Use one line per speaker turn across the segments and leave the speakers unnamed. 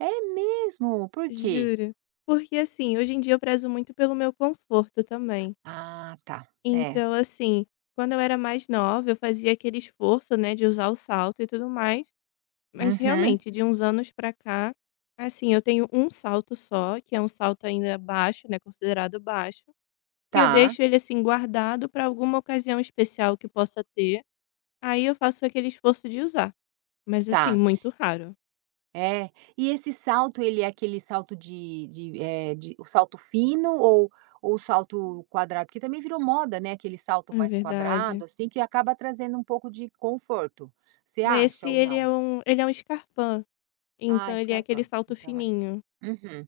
É mesmo, por quê?
Juro. Porque assim, hoje em dia eu prezo muito pelo meu conforto, também.
Ah tá. É.
Então, assim, quando eu era mais nova eu fazia aquele esforço, né, de usar o salto e tudo mais. Mas,
Uhum.
realmente, de uns anos para cá, assim, eu tenho 1 salto só, que é um salto ainda baixo, né, considerado baixo, que eu
Tá.
deixo ele, assim, guardado para alguma ocasião especial que possa ter, aí eu faço aquele esforço de usar, mas assim,
Tá.
muito raro.
É. E esse salto, ele é aquele salto de de, eh, de o salto fino ou o salto quadrado? Porque também virou moda não é aquele salto
É
mais
verdade.
quadrado, assim, que acaba trazendo um pouco de conforto. Você
Mas se
acha ou
ele é
não?
um ele é um scarpa,
Ah,
então, ele é aquele
scarpa,
salto
então, é.
fininho.
Uhum.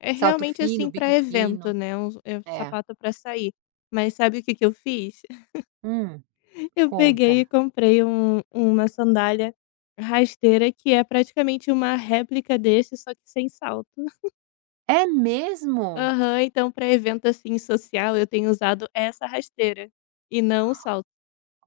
É,
Salto
realmente,
fino,
assim, para
bico
evento,
fino.
né, é u o
É.
sapato para sair. Mas sabe o que que eu fiz?
Hum,
Eu peguei e
conta.
comprei um um uma sandália rasteira que é praticamente uma réplica desse, só que sem salto.
É mesmo?
Aham. Então, para evento assim social, eu tenho usado essa rasteira, e não o salto.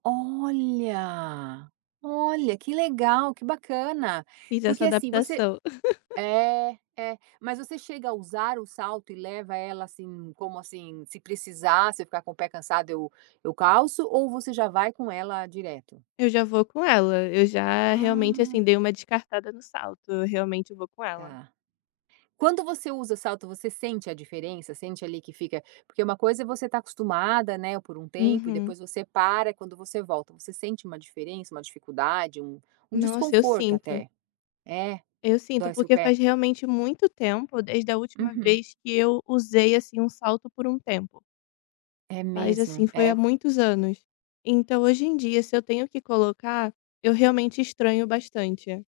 Olha. Olha, que legal, que bacana.
Fiz essa
Porque assim você
adaptação.
É. É. Mas você chega a usar o salto e leva ela, assim como assim, se precisar, você ficar com o pé cansado eu eu calço ou você já vai com ela direto?
Eu já vou com ela, eu já realmente,
Ah.
assim, dei uma descartada no salto, eu realmente vou com ela.
Tá. Quando você usa salto você sente a diferença? Sente ali que fica porque uma coisa é você está acostumada, né, por um tempo e
Uhum.
depois você para, quando você volta, você sente uma diferença, uma dificuldade, um um
Nossa, eu
desconforto
sinto.
até? É.
Eu sinto.
Dói seu
Porque faz
pé.
realmente muito tempo desde a última
Uhum.
vez que eu usei, assim ,um salto por um tempo.
É
Faz,
mesmo,
assim, foi há
é.
muitos anos. Então, hoje em dia, se eu tenho que colocar, eu realmente estranho bastante.